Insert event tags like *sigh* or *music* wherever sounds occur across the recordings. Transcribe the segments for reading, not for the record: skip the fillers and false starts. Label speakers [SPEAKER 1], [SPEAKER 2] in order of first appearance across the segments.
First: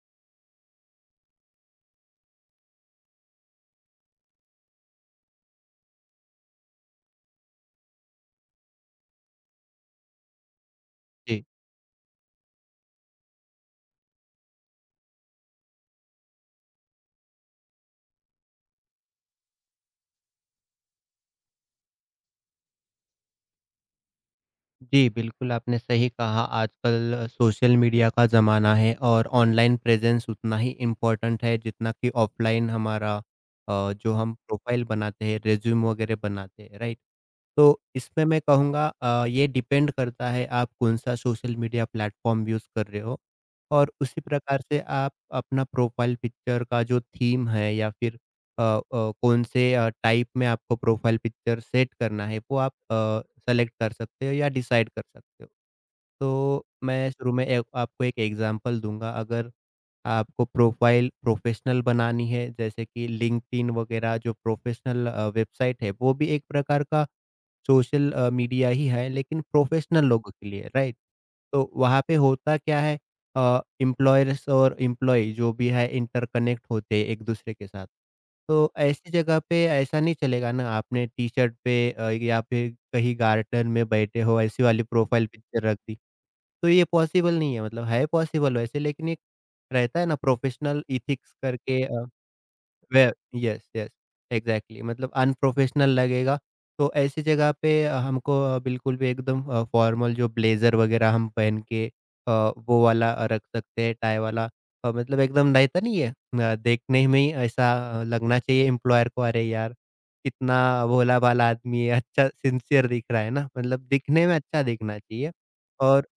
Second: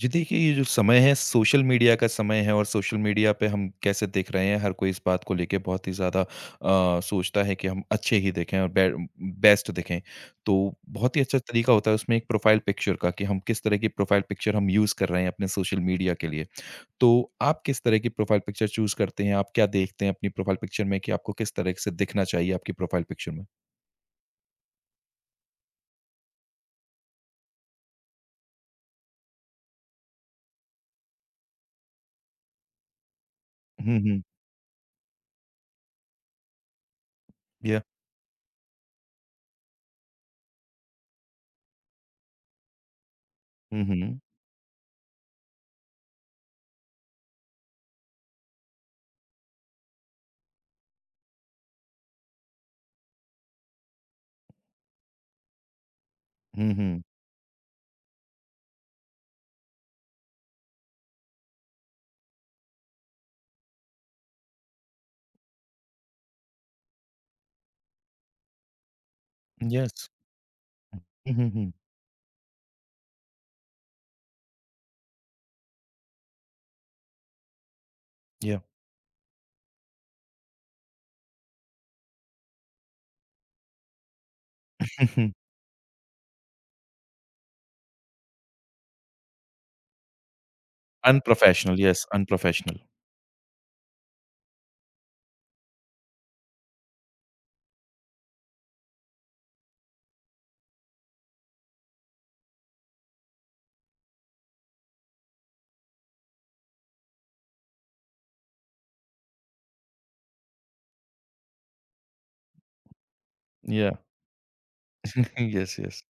[SPEAKER 1] जी देखिए, ये जो समय है सोशल मीडिया का समय है और सोशल मीडिया पे हम कैसे दिख रहे हैं, हर कोई इस बात को लेके बहुत ही ज़्यादा सोचता है कि हम अच्छे ही दिखें और बे बेस्ट दिखें। तो बहुत ही अच्छा
[SPEAKER 2] जी,
[SPEAKER 1] तरीका होता है उसमें एक प्रोफ़ाइल पिक्चर का कि हम किस तरह की प्रोफ़ाइल पिक्चर हम यूज़ कर रहे हैं अपने सोशल मीडिया के लिए। तो आप किस तरह की प्रोफ़ाइल पिक्चर चूज़ करते हैं? आप क्या देखते हैं अपनी प्रोफ़ाइल पिक्चर में कि आपको किस तरह से दिखना चाहिए आपकी प्रोफ़ाइल पिक्चर में?
[SPEAKER 2] जी, बिल्कुल आपने सही कहा आजकल सोशल मीडिया का ज़माना है और ऑनलाइन प्रेज़ेंस उतना ही इम्पोर्टेंट है जितना कि ऑफ़लाइन हमारा
[SPEAKER 1] हुँ,
[SPEAKER 2] जो
[SPEAKER 1] हुँ।
[SPEAKER 2] हम प्रोफ़ाइल बनाते हैं, रिज़्यूम वग़ैरह बनाते हैं, राइट?
[SPEAKER 1] या।
[SPEAKER 2] तो इसमें मैं कहूँगा ये डिपेंड करता है आप कौन-सा सोशल मीडिया प्लेटफ़ॉर्म यूज़ कर रहे हो
[SPEAKER 1] हुँ,
[SPEAKER 2] और
[SPEAKER 1] हुँ।
[SPEAKER 2] उसी प्रकार से आप अपना प्रोफ़ाइल पिक्चर का जो थीम है या फिर अ कौन से टाइप में आपको प्रोफ़ाइल पिक्चर सेट करना है, वो आप सेलेक्ट कर सकते हो या डिसाइड कर सकते हो। तो
[SPEAKER 1] हुँ, हुँ।
[SPEAKER 2] मैं शुरू में एक आपको एक एग्जांपल दूँगा, अगर आपको प्रोफ़ाइल प्रोफ़ेशनल बनानी है, जैसे कि लिंक्डइन वगैरह जो प्रोफ़ेशनल वेबसाइट है, वो भी एक प्रकार का सोशल मीडिया ही है, लेकिन प्रोफ़ेशनल
[SPEAKER 1] यस।
[SPEAKER 2] लोगों के लिए, राइट?
[SPEAKER 1] हुँ, हुँ,
[SPEAKER 2] तो
[SPEAKER 1] हुँ।
[SPEAKER 2] वहाँ पे होता क्या है, एम्प्लॉयर्स और एम्प्लॉयी जो भी है, इंटरकनेक्ट होते हैं एक-दूसरे के साथ।
[SPEAKER 1] या।
[SPEAKER 2] तो ऐसी जगह पे ऐसा नहीं चलेगा ना, आपने टी-शर्ट पे या फिर कहीं गार्डन में बैठे हो, ऐसी वाली प्रोफ़ाइल
[SPEAKER 1] *laughs*
[SPEAKER 2] पिक्चर रख दी। तो ये पॉसिबल नहीं है मतलब है पॉसिबल वैसे लेकिन एक रहता है ना प्रोफेशनल इथिक्स
[SPEAKER 1] Unprofessional,
[SPEAKER 2] करके
[SPEAKER 1] yes, unprofessional.
[SPEAKER 2] वे यस यस एग्जैक्टली मतलब अनप्रोफेशनल लगेगा। तो ऐसी जगह पे हमको बिल्कुल भी एकदम फॉर्मल जो ब्लेजर वगैरह हम पहन के अ, वो वाला रख सकते हैं टाई वाला। मतलब एकदम रहता नहीं है, देखने में ही ऐसा लगना चाहिए एम्प्लॉयर को, अरे यार कितना भोला भाला आदमी है, अच्छा सिंसियर दिख रहा है ना, मतलब
[SPEAKER 1] Yeah.
[SPEAKER 2] दिखने में अच्छा दिखना चाहिए।
[SPEAKER 1] *laughs* Yes, yes.
[SPEAKER 2] और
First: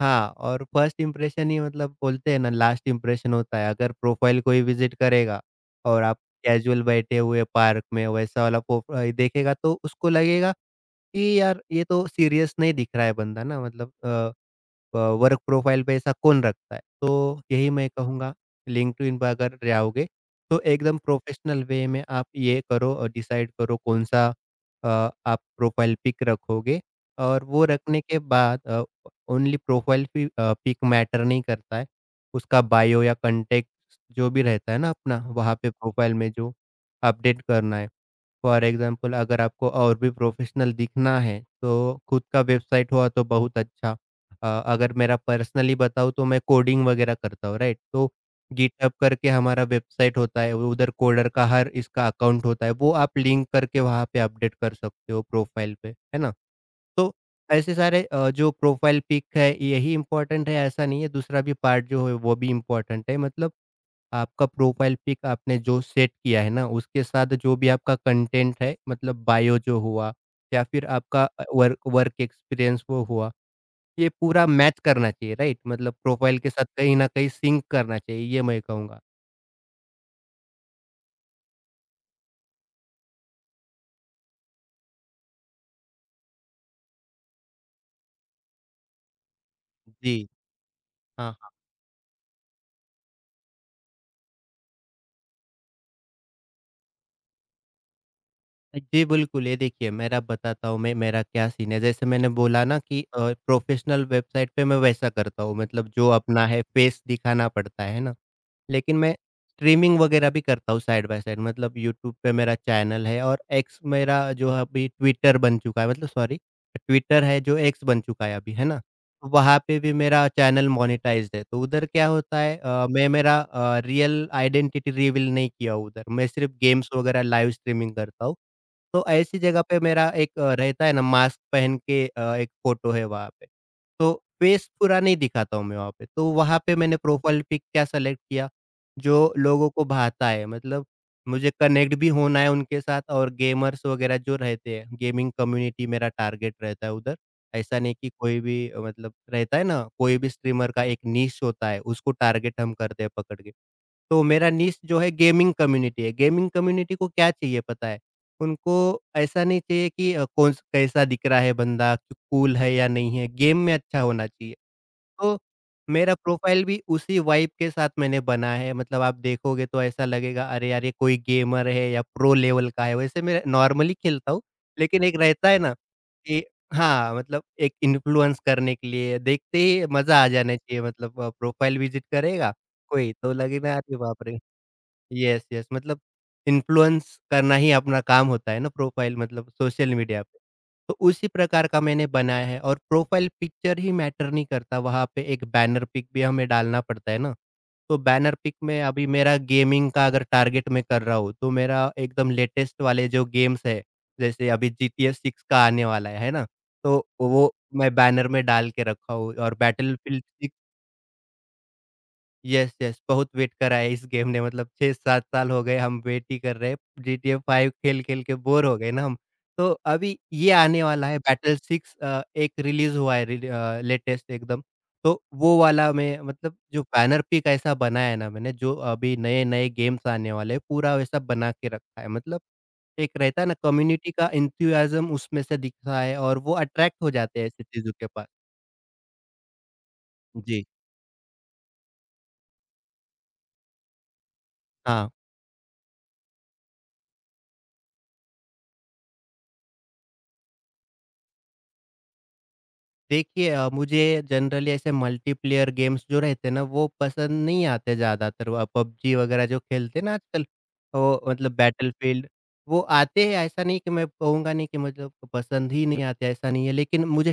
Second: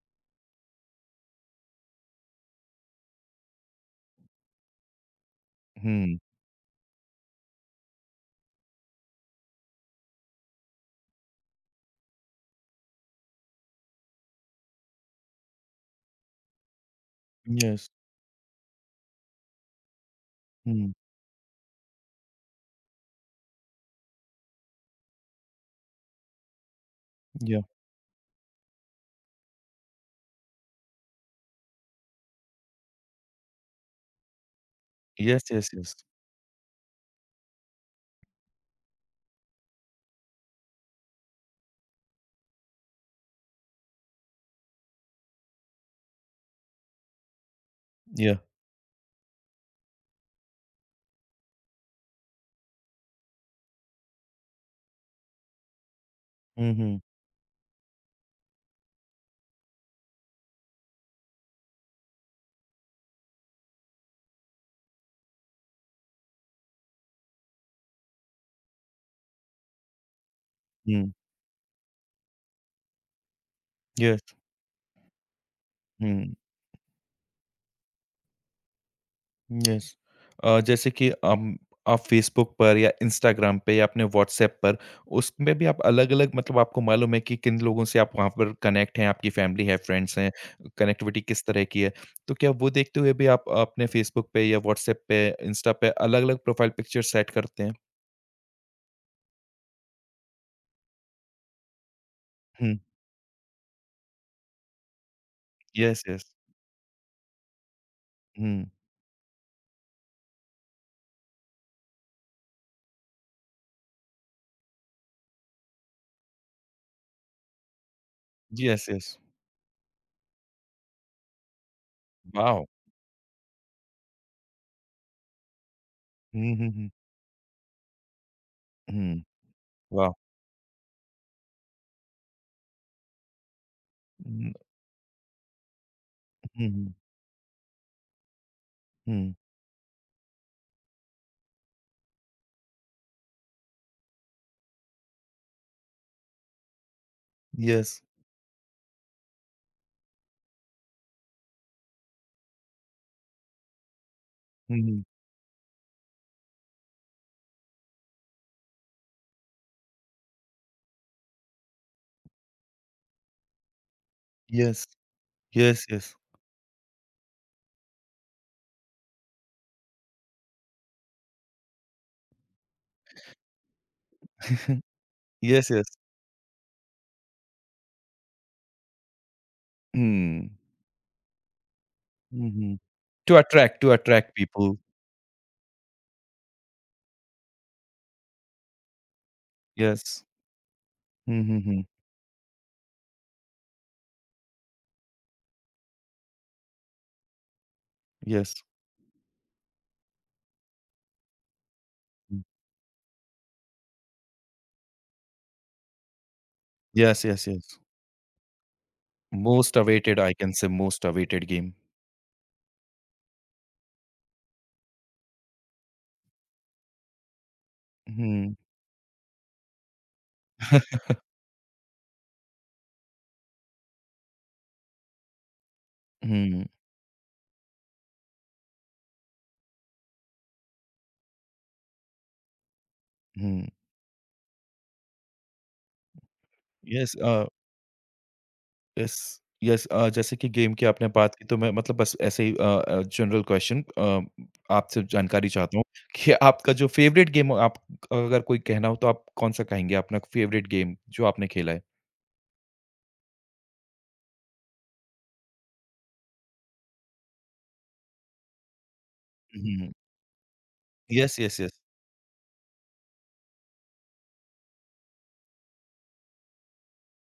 [SPEAKER 2] हाँ, और फर्स्ट इम्प्रेशन ही मतलब बोलते हैं ना लास्ट इम्प्रेशन होता है। अगर प्रोफाइल कोई विज़िट करेगा और आप
[SPEAKER 1] Mm.
[SPEAKER 2] कैजुअल बैठे हुए पार्क में वैसा वाला प्रोफाइल देखेगा, तो उसको लगेगा कि यार ये तो सीरियस नहीं दिख रहा है बंदा ना, मतलब वर्क प्रोफाइल पे ऐसा कौन रखता है? तो यही मैं
[SPEAKER 1] Yes.
[SPEAKER 2] कहूँगा लिंक्डइन पे अगर जाओगे, तो
[SPEAKER 1] Mm.
[SPEAKER 2] एकदम प्रोफ़ेशनल वे में आप ये करो, डिसाइड करो कौन-सा अ, आप प्रोफ़ाइल पिक रखोगे। और
[SPEAKER 1] Yeah.
[SPEAKER 2] वो रखने के बाद ओनली प्रोफ़ाइल पिक मैटर नहीं करता है। उसका बायो या कॉन्टैक्ट जो भी रहता है ना अपना,
[SPEAKER 1] Yes,
[SPEAKER 2] वहाँ
[SPEAKER 1] yes,
[SPEAKER 2] पे
[SPEAKER 1] yes.
[SPEAKER 2] प्रोफ़ाइल में जो अपडेट करना है। फॉर एग्ज़ाम्पल अगर आपको और भी प्रोफ़ेशनल दिखना है, तो खुद का वेबसाइट हुआ तो बहुत अच्छा। अ, अगर मेरा पर्सनली बताऊँ तो मैं कोडिंग वगैरह करता हूँ, राइट? तो
[SPEAKER 1] Yeah.
[SPEAKER 2] गिटहब करके हमारा वेबसाइट होता है, वो उधर कोडर का हर इसका अकाउंट होता है, वो आप लिंक करके वहाँ पे अपडेट कर सकते हो प्रोफाइल पे, है ना?
[SPEAKER 1] हुँ,
[SPEAKER 2] तो ऐसे सारे जो प्रोफाइल पिक है यही इम्पोर्टेंट है ऐसा नहीं है, दूसरा भी पार्ट जो है वो भी इम्पोर्टेंट है, मतलब आपका प्रोफाइल पिक आपने जो सेट किया है ना, उसके साथ जो भी आपका कंटेंट है मतलब बायो जो हुआ या फिर
[SPEAKER 1] हुँ,
[SPEAKER 2] आपका वर्क वर्क एक्सपीरियंस वो हुआ, ये
[SPEAKER 1] यस,
[SPEAKER 2] पूरा मैच करना चाहिए, राइट? मतलब
[SPEAKER 1] हुँ,
[SPEAKER 2] प्रोफ़ाइल के साथ कहीं न कहीं सिंक करना चाहिए, ये मैं कहूँगा।
[SPEAKER 1] यस। जैसे कि आप फ़ेसबुक पर या इंस्टाग्राम पे या अपने व्हाट्सऐप पर, उसमें भी आप अलग-अलग मतलब आपको मालूम है कि किन लोगों से आप वहाँ पर कनेक्ट हैं, आपकी फैमिली है,
[SPEAKER 2] जी,
[SPEAKER 1] फ्रेंड्स हैं, कनेक्टिविटी
[SPEAKER 2] हाँ।
[SPEAKER 1] किस तरह की है। तो क्या वो देखते हुए भी आप अपने फ़ेसबुक पे या व्हाट्सऐप पे, इंस्टा पे अलग-अलग प्रोफ़ाइल पिक्चर सेट करते हैं?
[SPEAKER 2] जी, बिल्कुल। ये देखिए, मेरा बताता हूँ मैं मेरा क्या सीन है। जैसे मैंने बोला
[SPEAKER 1] हुँ,
[SPEAKER 2] ना कि प्रोफ़ेशनल वेबसाइट पे मैं वैसा करता हूँ, मतलब
[SPEAKER 1] यस,
[SPEAKER 2] जो
[SPEAKER 1] यस।
[SPEAKER 2] अपना है फ़ेस दिखाना पड़ता है ना?
[SPEAKER 1] हुँ।
[SPEAKER 2] लेकिन मैं स्ट्रीमिंग वग़ैरह भी करता हूँ साइड बाय साइड, मतलब यूट्यूब पे मेरा चैनल है और एक्स मेरा जो है अभी ट्विटर बन चुका है, मतलब सॉरी, ट्विटर है जो एक्स बन चुका है अभी, है ना?
[SPEAKER 1] Yes, yes.
[SPEAKER 2] तो वहाँ पे भी मेरा चैनल मोनेटाइज़्ड है, तो उधर क्या होता है
[SPEAKER 1] Wow.
[SPEAKER 2] मैं मेरा रियल आइडेंटिटी रिवील नहीं किया उधर, मैं सिर्फ़ गेम्स
[SPEAKER 1] Mhm,
[SPEAKER 2] वग़ैरह लाइव स्ट्रीमिंग करता हूँ। तो
[SPEAKER 1] mhm.
[SPEAKER 2] ऐसी जगह पे मेरा
[SPEAKER 1] Wow.
[SPEAKER 2] एक रहता है ना मास्क पहन के, एक फ़ोटो है वहाँ पे, तो
[SPEAKER 1] Mm,
[SPEAKER 2] फेस पूरा नहीं दिखाता हूँ मैं वहाँ पे। तो वहाँ पे
[SPEAKER 1] mhm,
[SPEAKER 2] मैंने प्रोफ़ाइल पिक क्या सेलेक्ट किया,
[SPEAKER 1] mm.
[SPEAKER 2] जो लोगों को भाता है, मतलब मुझे कनेक्ट भी होना है उनके साथ और गेमर्स वगैरह जो रहते हैं, गेमिंग कम्युनिटी मेरा टारगेट रहता है उधर। ऐसा नहीं
[SPEAKER 1] Yes.
[SPEAKER 2] कि कोई भी मतलब रहता है ना, कोई भी स्ट्रीमर का एक नीश होता है, उसको टारगेट हम करते हैं पकड़ के। तो मेरा निश जो
[SPEAKER 1] Mhm.
[SPEAKER 2] है। गेमिंग कम्युनिटी को क्या चाहिए पता है? उनको ऐसा नहीं चाहिए कि कौन स कैसा दिख रहा है बंदा, कूल है या नहीं है, गेम में अच्छा होना चाहिए।
[SPEAKER 1] Yes.
[SPEAKER 2] तो
[SPEAKER 1] Yes,
[SPEAKER 2] मेरा
[SPEAKER 1] yes.
[SPEAKER 2] प्रोफ़ाइल भी उसी वाइब के साथ मैंने बना है। मतलब आप देखोगे तो ऐसा लगेगा अरे यार ये कोई गेमर है या प्रो लेवल का है। वैसे मैं नॉर्मली खेलता हूँ,
[SPEAKER 1] *laughs*
[SPEAKER 2] लेकिन एक रहता है
[SPEAKER 1] Yes,
[SPEAKER 2] ना
[SPEAKER 1] yes.
[SPEAKER 2] कि हाँ, मतलब एक इन्फ्लुएंस करने के लिए देखते ही मज़ा आ
[SPEAKER 1] Mm.
[SPEAKER 2] जाना चाहिए, मतलब प्रोफ़ाइल विज़िट करेगा
[SPEAKER 1] Mhm.
[SPEAKER 2] कोई तो लगेगा
[SPEAKER 1] To
[SPEAKER 2] अरे बाप
[SPEAKER 1] attract
[SPEAKER 2] रे!
[SPEAKER 1] people.
[SPEAKER 2] यस, यस, मतलब इन्फ्लुएंस करना ही अपना काम होता है ना प्रोफाइल मतलब सोशल मीडिया
[SPEAKER 1] Yes.
[SPEAKER 2] पे। तो उसी
[SPEAKER 1] Mhm,
[SPEAKER 2] प्रकार का
[SPEAKER 1] mhm.
[SPEAKER 2] मैंने बनाया है और प्रोफाइल पिक्चर ही मैटर नहीं करता, वहाँ पे एक बैनर पिक भी हमें डालना पड़ता है ना। तो बैनर पिक
[SPEAKER 1] Yes.
[SPEAKER 2] में अभी मेरा गेमिंग का अगर टारगेट मैं कर रहा हूँ तो मेरा एकदम
[SPEAKER 1] Mm.
[SPEAKER 2] लेटेस्ट वाले जो गेम्स है जैसे अभी जीटीए 6 का आने वाला है ना? तो
[SPEAKER 1] Yes, yes,
[SPEAKER 2] वो
[SPEAKER 1] yes.
[SPEAKER 2] मैं बैनर में डाल के रखा हूँ और
[SPEAKER 1] Most awaited,
[SPEAKER 2] battlefield
[SPEAKER 1] I can
[SPEAKER 2] 6।
[SPEAKER 1] say most awaited game.
[SPEAKER 2] Yes, yes, बहुत वेट करा है इस गेम ने, मतलब 6-7 साल हो गए हम वेट ही कर रहे हैं। जीटीए 5 खेल-खेल के
[SPEAKER 1] Mhm.
[SPEAKER 2] बोर हो गए ना हम। तो अभी ये आने वाला है बैटल 6। एक रिलीज़ हुआ है लेटेस्ट एकदम। तो वो वाला मैं मतलब
[SPEAKER 1] Mhm,
[SPEAKER 2] जो बैनर पिक ऐसा बनाया ना मैंने जो अभी नए-नए गेम्स आने वाले हैं, पूरा वैसा बना के रखा है। मतलब एक रहता है ना
[SPEAKER 1] mhm. *laughs*
[SPEAKER 2] कम्युनिटी का एंथुसियाज़्म उसमें से दिखता है और वो अट्रैक्ट हो
[SPEAKER 1] Yes,
[SPEAKER 2] जाते हैं ऐसी चीज़ों के पास।
[SPEAKER 1] यस। यस। जैसे कि
[SPEAKER 2] जी,
[SPEAKER 1] गेम की आपने बात की तो मैं मतलब बस ऐसे ही जनरल क्वेश्चन आपसे
[SPEAKER 2] हाँ।
[SPEAKER 1] जानकारी चाहता हूँ *laughs* कि आपका जो फेवरेट गेम हो आप अगर कोई कहना हो तो आप कौन सा कहेंगे अपना फेवरेट गेम जो आपने खेला है?
[SPEAKER 2] देखिए मुझे जनरली ऐसे मल्टीप्लेयर गेम्स जो रहते हैं ना वो पसंद नहीं आते ज़्यादातर, वो पबजी वगैरह जो
[SPEAKER 1] हुँ,
[SPEAKER 2] खेलते हैं ना आजकल वो,
[SPEAKER 1] यस,
[SPEAKER 2] मतलब
[SPEAKER 1] यस, यस।
[SPEAKER 2] बैटलफील्ड वो आते हैं, ऐसा नहीं कि मैं कहूँगा नहीं कि मतलब पसंद ही नहीं आते, ऐसा नहीं है, लेकिन मुझे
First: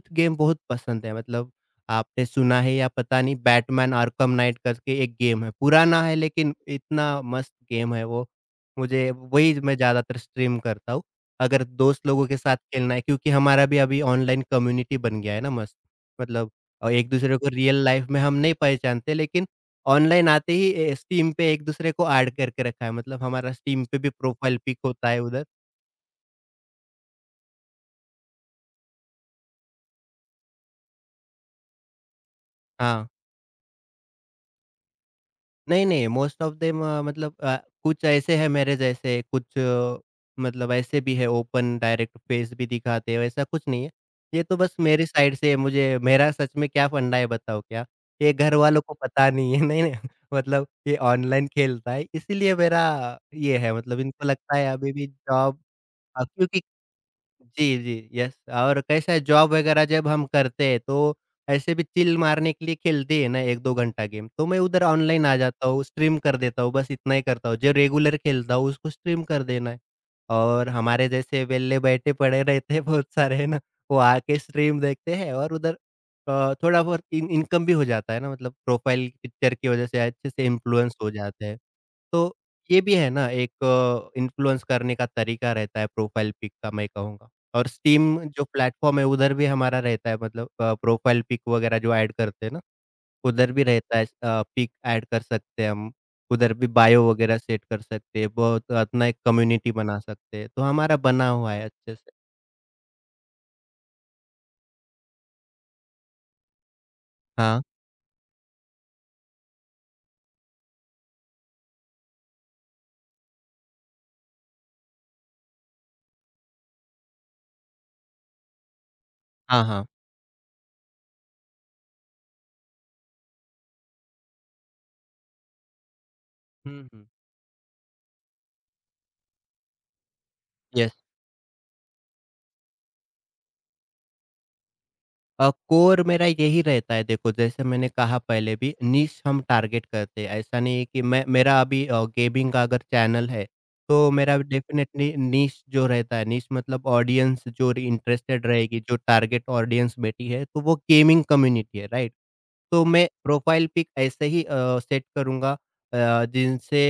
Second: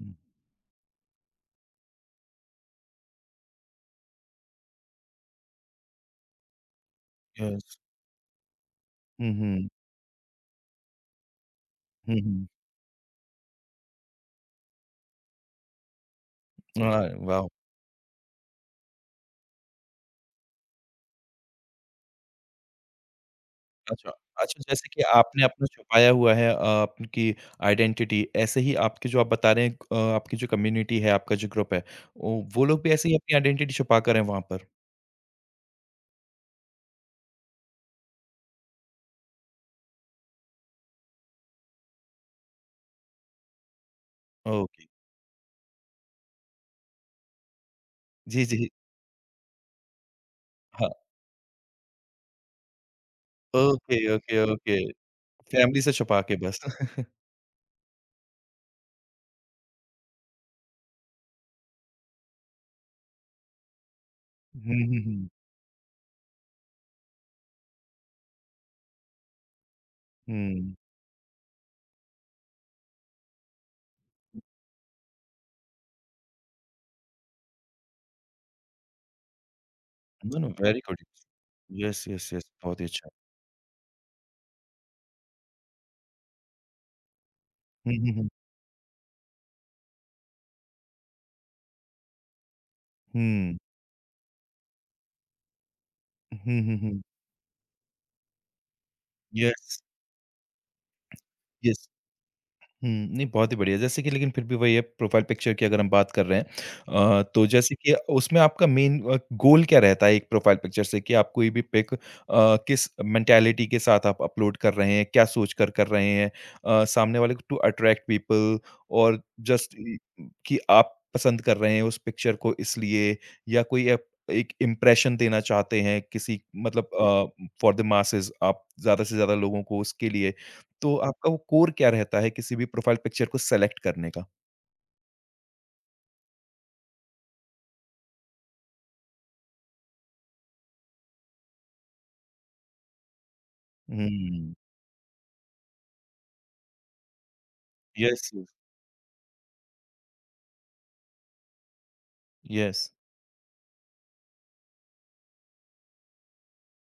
[SPEAKER 1] हुँ,
[SPEAKER 2] गेम बहुत पसंद है, मतलब आपने सुना है या पता नहीं, बैटमैन आर्कम नाइट करके एक गेम है, पुराना है लेकिन इतना मस्त
[SPEAKER 1] यस।
[SPEAKER 2] गेम है वो। मुझे
[SPEAKER 1] हुँ,
[SPEAKER 2] वही
[SPEAKER 1] हुँ,
[SPEAKER 2] मैं ज़्यादातर स्ट्रीम करता हूँ अगर दोस्त
[SPEAKER 1] हुँ,
[SPEAKER 2] लोगों के
[SPEAKER 1] हुँ।
[SPEAKER 2] साथ खेलना है, क्योंकि हमारा भी अभी ऑनलाइन कम्युनिटी बन गया है ना मस्त। मतलब एक-दूसरे
[SPEAKER 1] वाओ!
[SPEAKER 2] को रियल लाइफ़ में हम नहीं पहचानते लेकिन ऑनलाइन आते ही ए स्टीम पे एक-दूसरे को ऐड करके रखा है, मतलब हमारा स्टीम पे
[SPEAKER 1] अच्छा,
[SPEAKER 2] भी प्रोफ़ाइल
[SPEAKER 1] अच्छा
[SPEAKER 2] पिक
[SPEAKER 1] जैसे कि
[SPEAKER 2] होता है
[SPEAKER 1] आपने
[SPEAKER 2] उधर।
[SPEAKER 1] अपना छुपाया हुआ है आपकी आइडेंटिटी ऐसे ही आपके जो आप बता रहे हैं आपकी जो कम्युनिटी है, आपका जो ग्रुप है, ओ वो लोग भी
[SPEAKER 2] हाँ।
[SPEAKER 1] ऐसे ही अपनी आइडेंटिटी छुपा कर हैं वहाँ पर?
[SPEAKER 2] नहीं-नहीं, मोस्ट ऑफ देम मतलब कुछ ऐसे हैं मेरे जैसे, कुछ मतलब ऐसे भी है ओपन डायरेक्ट फेस भी दिखाते हैं, वैसा कुछ नहीं है। ये तो बस
[SPEAKER 1] ओके।
[SPEAKER 2] मेरी साइड से, मुझे मेरा सच में क्या फंडा है बताओ क्या? ये
[SPEAKER 1] जी, जी।
[SPEAKER 2] घरवालों को पता नहीं है, नहीं, नहीं *laughs* मतलब
[SPEAKER 1] हाँ,
[SPEAKER 2] ये ऑनलाइन खेलता है, इसीलिए मेरा ये है,
[SPEAKER 1] ओके,
[SPEAKER 2] मतलब इनको
[SPEAKER 1] ओके,
[SPEAKER 2] लगता है
[SPEAKER 1] ओके।
[SPEAKER 2] अभी भी जॉब।
[SPEAKER 1] फैमिली से छुपा के बस।
[SPEAKER 2] क्योंकि जी, जी, यस, और कैसा है जॉब वगैरह जब हम करते हैं तो ऐसे भी चिल मारने के लिए खेलते हैं ना 1-2 घंटा गेम, तो मैं
[SPEAKER 1] हुँ,
[SPEAKER 2] उधर
[SPEAKER 1] हुँ,
[SPEAKER 2] ऑनलाइन
[SPEAKER 1] हुँ।
[SPEAKER 2] आ जाता हूँ, स्ट्रीम कर देता हूँ, बस इतना ही करता हूँ। जो रेगुलर खेलता हूँ उसको स्ट्रीम कर देना है। और
[SPEAKER 1] हुँ।
[SPEAKER 2] हमारे जैसे वेल्ले बैठे पड़े रहते हैं बहुत सारे है ना, वो आके स्ट्रीम देखते हैं और उधर थोड़ा बहुत इन इनकम भी हो जाता है ना, मतलब प्रोफाइल पिक्चर की वजह से अच्छे
[SPEAKER 1] नो,
[SPEAKER 2] से
[SPEAKER 1] नो, वेरी
[SPEAKER 2] इन्फ्लुएंस
[SPEAKER 1] गुड।
[SPEAKER 2] हो जाते हैं।
[SPEAKER 1] येस, येस,
[SPEAKER 2] तो
[SPEAKER 1] येस, बहुत
[SPEAKER 2] ये
[SPEAKER 1] ही
[SPEAKER 2] भी
[SPEAKER 1] अच्छा।
[SPEAKER 2] है ना एक इन्फ्लुएंस करने का तरीका रहता है प्रोफाइल पिक का मैं कहूँगा। और
[SPEAKER 1] हुँ,
[SPEAKER 2] स्टीम
[SPEAKER 1] हुँ, हुँ।
[SPEAKER 2] जो प्लेटफ़ॉर्म है उधर भी हमारा रहता है, मतलब प्रोफ़ाइल पिक वग़ैरह जो ऐड करते हैं ना, उधर
[SPEAKER 1] हुँ।
[SPEAKER 2] भी रहता है पिक ऐड कर सकते हैं हम, उधर
[SPEAKER 1] हुँ,
[SPEAKER 2] भी
[SPEAKER 1] हुँ, हुँ।
[SPEAKER 2] बायो वग़ैरह सेट कर सकते हैं, बहुत अपना एक कम्युनिटी
[SPEAKER 1] येस,
[SPEAKER 2] बना सकते हैं, तो हमारा बना हुआ है
[SPEAKER 1] येस।
[SPEAKER 2] अच्छे से।
[SPEAKER 1] हुँ, नहीं बहुत ही बढ़िया। जैसे कि लेकिन फिर भी वही है प्रोफ़ाइल पिक्चर की अगर हम बात कर रहे हैं तो
[SPEAKER 2] हाँ,
[SPEAKER 1] जैसे कि उसमें आपका मेन गोल क्या रहता है एक प्रोफ़ाइल पिक्चर से कि आप कोई भी किस मेंटालिटी के साथ आप अपलोड कर रहे हैं? क्या सोचकर कर कर रहे हैं? सामने वाले को टू अट्रैक्ट पीपल और
[SPEAKER 2] हाँ,
[SPEAKER 1] जस्ट
[SPEAKER 2] हाँ।
[SPEAKER 1] इ कि आप पसंद कर रहे हैं उस पिक्चर को इसलिए या कोई अप एक इम्प्रेशन देना चाहते हैं किसी
[SPEAKER 2] हुँ,
[SPEAKER 1] मतलब
[SPEAKER 2] हुँ।
[SPEAKER 1] फॉर द मासेस आप ज़्यादा से ज़्यादा लोगों को उसके लिए तो
[SPEAKER 2] यस।
[SPEAKER 1] आपका वो कोर क्या रहता है किसी भी प्रोफ़ाइल पिक्चर को सेलेक्ट करने का?
[SPEAKER 2] कोर मेरा यही रहता है, देखो जैसे मैंने कहा पहले भी निश हम टारगेट करते हैं, ऐसा नहीं है कि मैं मेरा अभी गेमिंग का अगर चैनल है तो मेरा
[SPEAKER 1] हुँ।
[SPEAKER 2] डेफिनेटली निश जो रहता है, निश मतलब ऑडियंस जो
[SPEAKER 1] यस,
[SPEAKER 2] इंटरेस्टेड
[SPEAKER 1] यस,
[SPEAKER 2] रहेगी, जो टारगेट ऑडियंस बैठी है, तो वो गेमिंग कम्युनिटी है, राइट? तो
[SPEAKER 1] यस।
[SPEAKER 2] मैं प्रोफाइल पिक ऐसे ही सेट करूंगा जिनसे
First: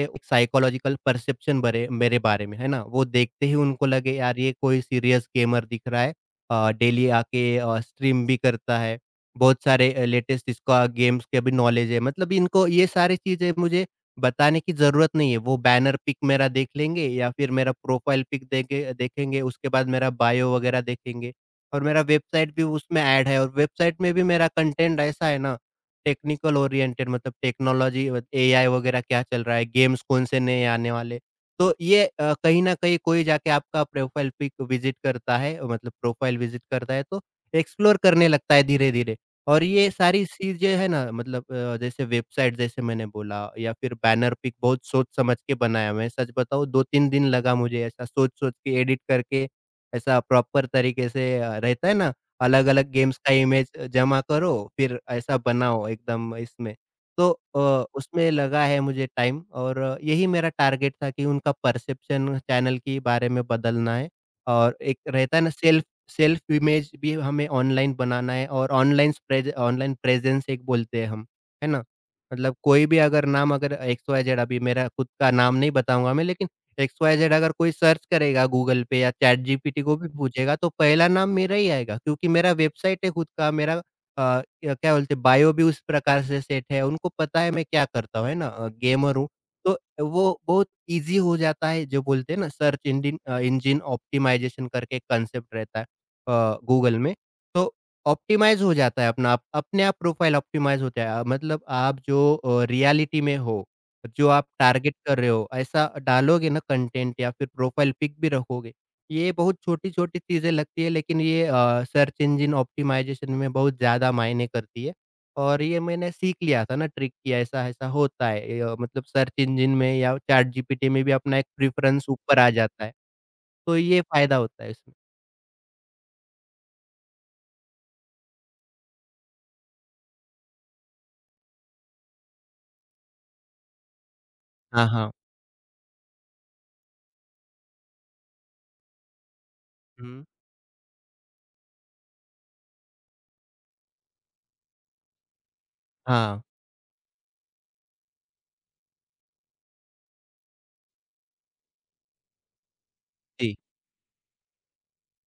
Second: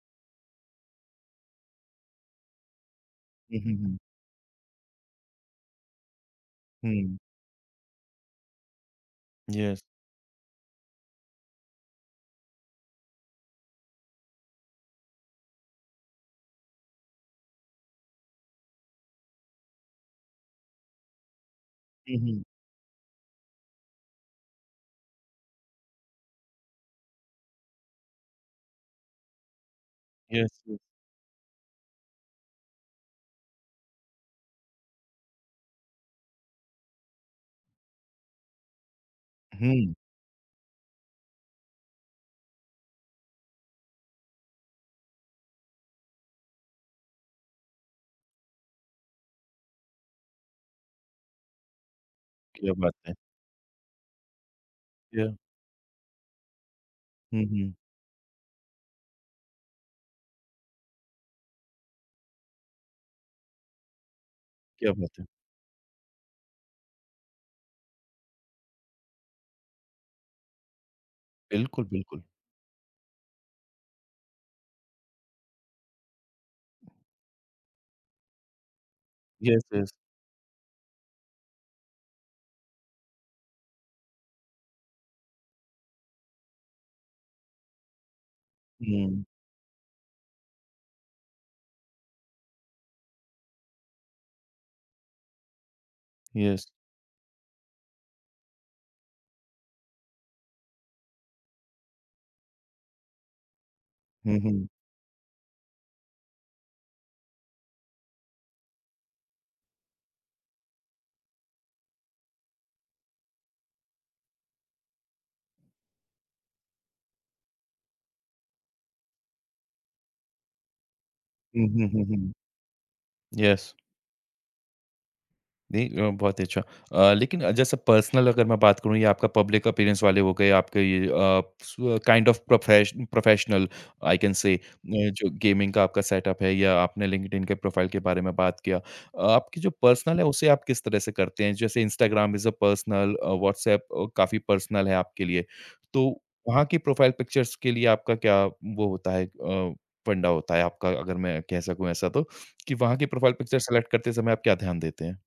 [SPEAKER 2] ए, साइकोलॉजिकल परसेप्शन बरे मेरे बारे में, है ना? वो देखते ही
[SPEAKER 1] हुँ, हुँ,
[SPEAKER 2] उनको
[SPEAKER 1] हुँ।
[SPEAKER 2] लगे, यार, ये कोई सीरियस गेमर दिख रहा है, डेली
[SPEAKER 1] हुँ,
[SPEAKER 2] आके स्ट्रीम भी करता है, बहुत
[SPEAKER 1] यस।
[SPEAKER 2] सारे लेटेस्ट इसका गेम्स के भी नॉलेज है। मतलब इनको ये सारी चीज़ें मुझे बताने की ज़रूरत नहीं है, वो बैनर पिक मेरा देख लेंगे या फिर मेरा प्रोफाइल पिक देखेंगे, उसके बाद मेरा बायो वगैरह देखेंगे। और मेरा
[SPEAKER 1] हुँ, हुँ।
[SPEAKER 2] वेबसाइट भी उसमें ऐड है, और वेबसाइट में भी मेरा कंटेंट ऐसा है ना, टेक्निकल ओरिएंटेड। मतलब टेक्नोलॉजी व एआई वगैरह क्या चल रहा है, गेम्स कौन से
[SPEAKER 1] यस,
[SPEAKER 2] नए
[SPEAKER 1] यस।
[SPEAKER 2] आने वाले। तो ये कहीं न कहीं कोई जाके आपका प्रोफ़ाइल पिक विज़िट करता है, मतलब प्रोफ़ाइल विज़िट करता है तो एक्सप्लोर करने लगता है धीरे-धीरे। और ये
[SPEAKER 1] हुँ,
[SPEAKER 2] सारी चीज़ें है ना, मतलब जैसे वेबसाइट, जैसे मैंने बोला, या फिर बैनर पिक बहुत सोच-समझ के बनाया, मैं सच बताऊँ 2-3 दिन लगा मुझे ऐसा सोच-सोच के एडिट करके। ऐसा प्रॉपर तरीके से रहता है ना,
[SPEAKER 1] क्या
[SPEAKER 2] अलग-अलग
[SPEAKER 1] बात है।
[SPEAKER 2] गेम्स का इमेज जमा करो, फिर
[SPEAKER 1] क्या।
[SPEAKER 2] ऐसा बनाओ एकदम इसमें। तो
[SPEAKER 1] हुँ, हुँ।
[SPEAKER 2] अ, उसमें लगा है मुझे टाइम, और यही मेरा टारगेट था कि उनका परसेप्शन चैनल के बारे में बदलना है। और
[SPEAKER 1] क्या
[SPEAKER 2] एक
[SPEAKER 1] बात है।
[SPEAKER 2] रहता है ना, सेल्फ सेल्फ इमेज भी हमें ऑनलाइन बनाना है, और ऑनलाइन प्रेजेंस एक बोलते हैं हम, है ना?
[SPEAKER 1] बिल्कुल, बिल्कुल।
[SPEAKER 2] मतलब कोई भी अगर नाम, अगर एक्स वाई जेड, अभी मेरा खुद का नाम नहीं बताऊँगा मैं, लेकिन एक्स-वाई-जेड अगर कोई सर्च करेगा गूगल पे या
[SPEAKER 1] यस,
[SPEAKER 2] चैटजीपीटी
[SPEAKER 1] यस।
[SPEAKER 2] को भी पूछेगा, तो पहला नाम मेरा ही आएगा, क्योंकि मेरा वेबसाइट है खुद का मेरा। या क्या बोलते हैं, बायो भी उस प्रकार से सेट है, उनको पता है मैं क्या करता हूँ, है ना? गेमर
[SPEAKER 1] हुँ,
[SPEAKER 2] हूँ, तो वो बहुत ईज़ी हो जाता है। जो बोलते हैं ना सर्च इंजन ऑप्टिमाइज़ेशन करके एक कॉन्सेप्ट रहता है
[SPEAKER 1] यस।
[SPEAKER 2] गूगल में, तो ऑप्टिमाइज़ हो जाता है, अपना आप अपने आप प्रोफाइल ऑप्टिमाइज़ होता है, मतलब आप जो रियलिटी में हो, जो
[SPEAKER 1] हुँ,
[SPEAKER 2] आप
[SPEAKER 1] हुँ।
[SPEAKER 2] टारगेट कर रहे हो, ऐसा डालोगे ना कंटेंट, या फिर प्रोफ़ाइल पिक भी रखोगे। ये बहुत छोटी-छोटी चीज़ें लगती है, लेकिन ये सर्च इंजन ऑप्टिमाइज़ेशन में बहुत ज़्यादा मायने करती है। और ये मैंने सीख लिया था ना ट्रिक, कि ऐसा-ऐसा होता है ये, मतलब सर्च इंजन में या चैटजीपीटी में भी अपना एक
[SPEAKER 1] हुँ, हुँ, हुँ,
[SPEAKER 2] प्रेफ़रेंस
[SPEAKER 1] हुँ।
[SPEAKER 2] ऊपर आ जाता है,
[SPEAKER 1] यस।
[SPEAKER 2] तो ये फ़ायदा होता है इसमें।
[SPEAKER 1] नहीं बहुत ही अच्छा। लेकिन जैसे पर्सनल अगर मैं बात करूँ या आपका पब्लिक अपीयरेंस वाले हो गए, आपके ये अ, स kind of professional I can say
[SPEAKER 2] हाँ, हाँ।
[SPEAKER 1] जो गेमिंग का आपका सेटअप है या आपने लिंक्डइन के प्रोफाइल के बारे में बात किया। आपकी जो पर्सनल है
[SPEAKER 2] हुँ,
[SPEAKER 1] उसे आप किस तरह से करते हैं? जैसे Instagram is a personal WhatsApp काफ़ी पर्सनल है आपके लिए। तो
[SPEAKER 2] हाँ,
[SPEAKER 1] वहाँ की प्रोफाइल पिक्चर्स के लिए आपका क्या वो होता है फंडा होता है आपका अगर मैं कह सकूँ ऐसा तो, कि वहाँ की प्रोफाइल
[SPEAKER 2] जी।
[SPEAKER 1] पिक्चर सेलेक्ट करते समय आप क्या ध्यान देते हैं?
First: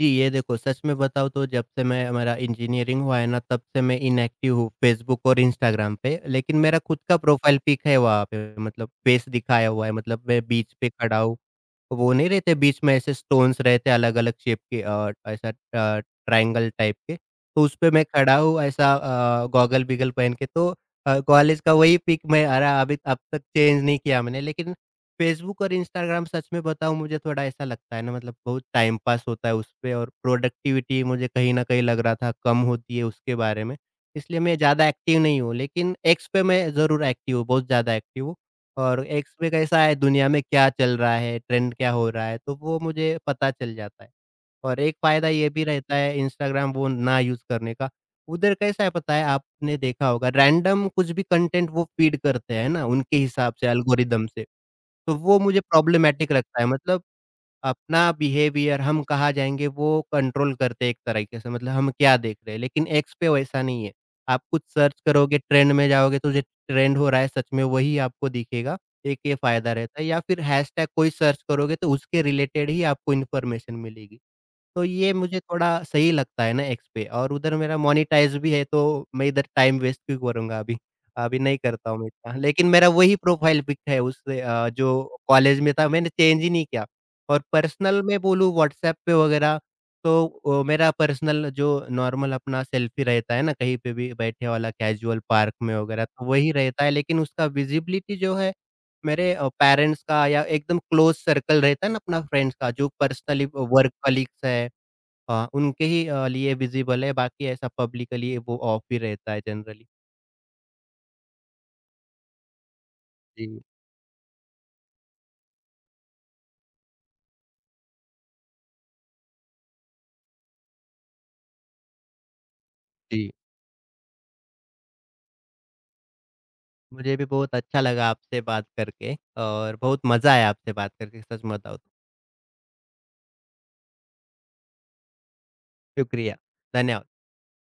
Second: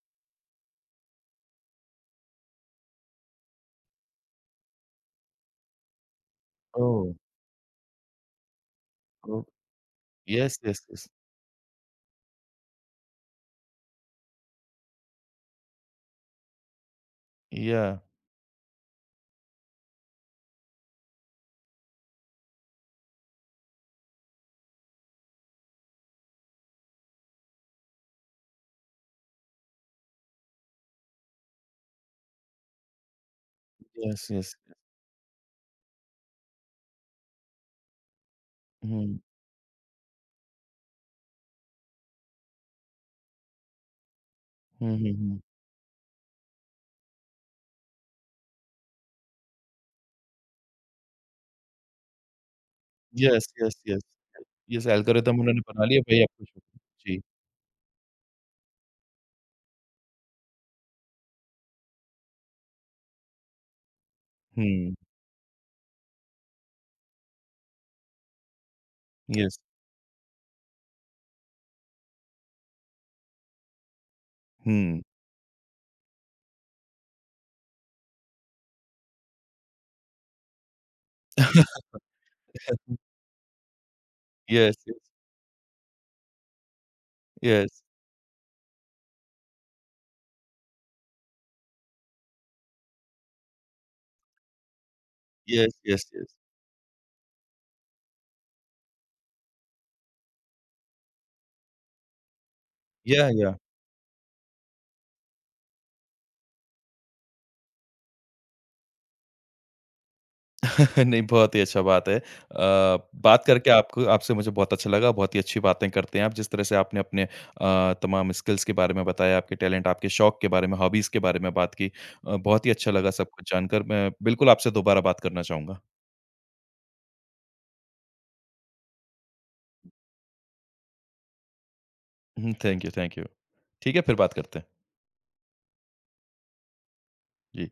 [SPEAKER 2] जी, ये देखो, सच में बताऊँ तो जब से मैं मेरा इंजीनियरिंग हुआ है ना, तब से मैं इनएक्टिव हूँ फ़ेसबुक और इंस्टाग्राम पे। लेकिन मेरा खुद
[SPEAKER 1] Oh,
[SPEAKER 2] का प्रोफ़ाइल पिक है वहाँ पे, मतलब फ़ेस
[SPEAKER 1] oh,
[SPEAKER 2] दिखाया हुआ है, मतलब मैं
[SPEAKER 1] yes,
[SPEAKER 2] बीच
[SPEAKER 1] yes,
[SPEAKER 2] पे
[SPEAKER 1] yes.
[SPEAKER 2] खड़ा हूँ। वो नहीं, रहते बीच में ऐसे स्टोन्स, रहते अलग-अलग शेप के, और ऐसा ट्रायंगल टाइप के, तो उसपे
[SPEAKER 1] Yeah,
[SPEAKER 2] मैं खड़ा हूँ, ऐसा गॉगल-बीगल पहन के। तो कॉलेज का वही पिक मैं, अरे, अभी अब तक चेंज नहीं किया मैंने, लेकिन फेसबुक और इंस्टाग्राम सच में बताऊँ, मुझे थोड़ा ऐसा लगता है ना, मतलब बहुत टाइम पास होता है उस पे, और प्रोडक्टिविटी मुझे कहीं न कहीं लग रहा था कम होती है उसके बारे में।
[SPEAKER 1] yes,
[SPEAKER 2] इसलिए
[SPEAKER 1] yes।
[SPEAKER 2] मैं ज़्यादा एक्टिव नहीं हूँ, लेकिन एक्स पे मैं ज़रूर एक्टिव हूँ, बहुत ज़्यादा एक्टिव हूँ। और
[SPEAKER 1] हुँ,
[SPEAKER 2] एक्स पे कैसा है दुनिया में क्या चल रहा है, ट्रेंड क्या हो रहा है, तो वो मुझे पता चल जाता है। और
[SPEAKER 1] हुँ,
[SPEAKER 2] एक
[SPEAKER 1] हुँ,
[SPEAKER 2] फ़ायदा
[SPEAKER 1] हुँ।
[SPEAKER 2] ये भी रहता है इंस्टाग्राम वो ना यूज़ करने का, उधर कैसा है पता है, आपने देखा होगा, रैंडम कुछ भी कंटेंट वो फ़ीड करते हैं ना, उनके
[SPEAKER 1] यस,
[SPEAKER 2] हिसाब से,
[SPEAKER 1] यस, यस।
[SPEAKER 2] एल्गोरिदम से।
[SPEAKER 1] यस,
[SPEAKER 2] तो वो
[SPEAKER 1] एल्गोरिदम उन्होंने
[SPEAKER 2] मुझे
[SPEAKER 1] बना लिया, वही
[SPEAKER 2] प्रॉब्लमैटिक
[SPEAKER 1] आपको शो
[SPEAKER 2] लगता है, मतलब
[SPEAKER 1] जी,
[SPEAKER 2] अपना बिहेवियर हम कहाँ जाएँगे वो कंट्रोल करते हैं एक तरीके से, मतलब हम क्या देख रहे हैं। लेकिन एक्स पे वैसा नहीं है, आप कुछ
[SPEAKER 1] हुँ,
[SPEAKER 2] सर्च करोगे, ट्रेंड में जाओगे, तो जो ट्रेंड हो रहा है सच में वही आपको दिखेगा, एक ये
[SPEAKER 1] यस,
[SPEAKER 2] फ़ायदा रहता है। या फिर हैशटैग कोई सर्च करोगे, तो उसके रिलेटेड ही आपको इन्फॉर्मेशन मिलेगी। तो
[SPEAKER 1] हुँ।
[SPEAKER 2] ये मुझे थोड़ा सही लगता है ना एक्स पे, और उधर मेरा मोनेटाइज़ भी है, तो मैं इधर टाइम वेस्ट क्यों करूँगा अभी? अभी नहीं
[SPEAKER 1] *laughs*
[SPEAKER 2] करता हूँ मैं इतना। लेकिन मेरा वही प्रोफ़ाइल पिक है उससे,
[SPEAKER 1] यस, यस,
[SPEAKER 2] जो कॉलेज में था, मैंने चेंज ही नहीं किया। और
[SPEAKER 1] यस,
[SPEAKER 2] पर्सनल में बोलूँ व्हाट्सऐप पे वगैरह, तो मेरा पर्सनल जो नॉर्मल अपना सेल्फ़ी रहता है ना, कहीं पे भी बैठे वाला कैज़ुअल, पार्क
[SPEAKER 1] यस,
[SPEAKER 2] में वगैरह,
[SPEAKER 1] यस,
[SPEAKER 2] तो
[SPEAKER 1] यस।
[SPEAKER 2] वही रहता है। लेकिन उसका विज़िबिलिटी जो है मेरे पेरेंट्स का, या एकदम क्लोज़ सर्कल रहता है ना अपना फ्रेंड्स का, जो
[SPEAKER 1] या,
[SPEAKER 2] पर्सनली
[SPEAKER 1] या।
[SPEAKER 2] वर्क कलीग्स है, उनके ही लिए विज़िबल है। बाकी ऐसा पब्लिकली वो ऑफ ही रहता है जनरली।
[SPEAKER 1] *laughs* नहीं, बहुत ही अच्छा बात है। बात
[SPEAKER 2] जी,
[SPEAKER 1] करके आपको आपसे मुझे बहुत अच्छा लगा, बहुत ही अच्छी बातें करते हैं आप। जिस तरह से आपने अपने तमाम स्किल्स के बारे में बताया, आपके टैलेंट, आपके शौक के बारे में, हॉबीज़ के बारे में बात की। बहुत ही अच्छा लगा सब
[SPEAKER 2] जी।
[SPEAKER 1] कुछ जानकर। मैं बिल्कुल आपसे दोबारा बात करना चाहूँगा।
[SPEAKER 2] मुझे भी बहुत अच्छा लगा आपसे बात करके, और बहुत मज़ा आया आपसे बात करके सच बताऊँ तो।
[SPEAKER 1] Hmm, thank you, thank you. ठीक है, फिर बात करते हैं।
[SPEAKER 2] शुक्रिया, धन्यवाद।
[SPEAKER 1] जी।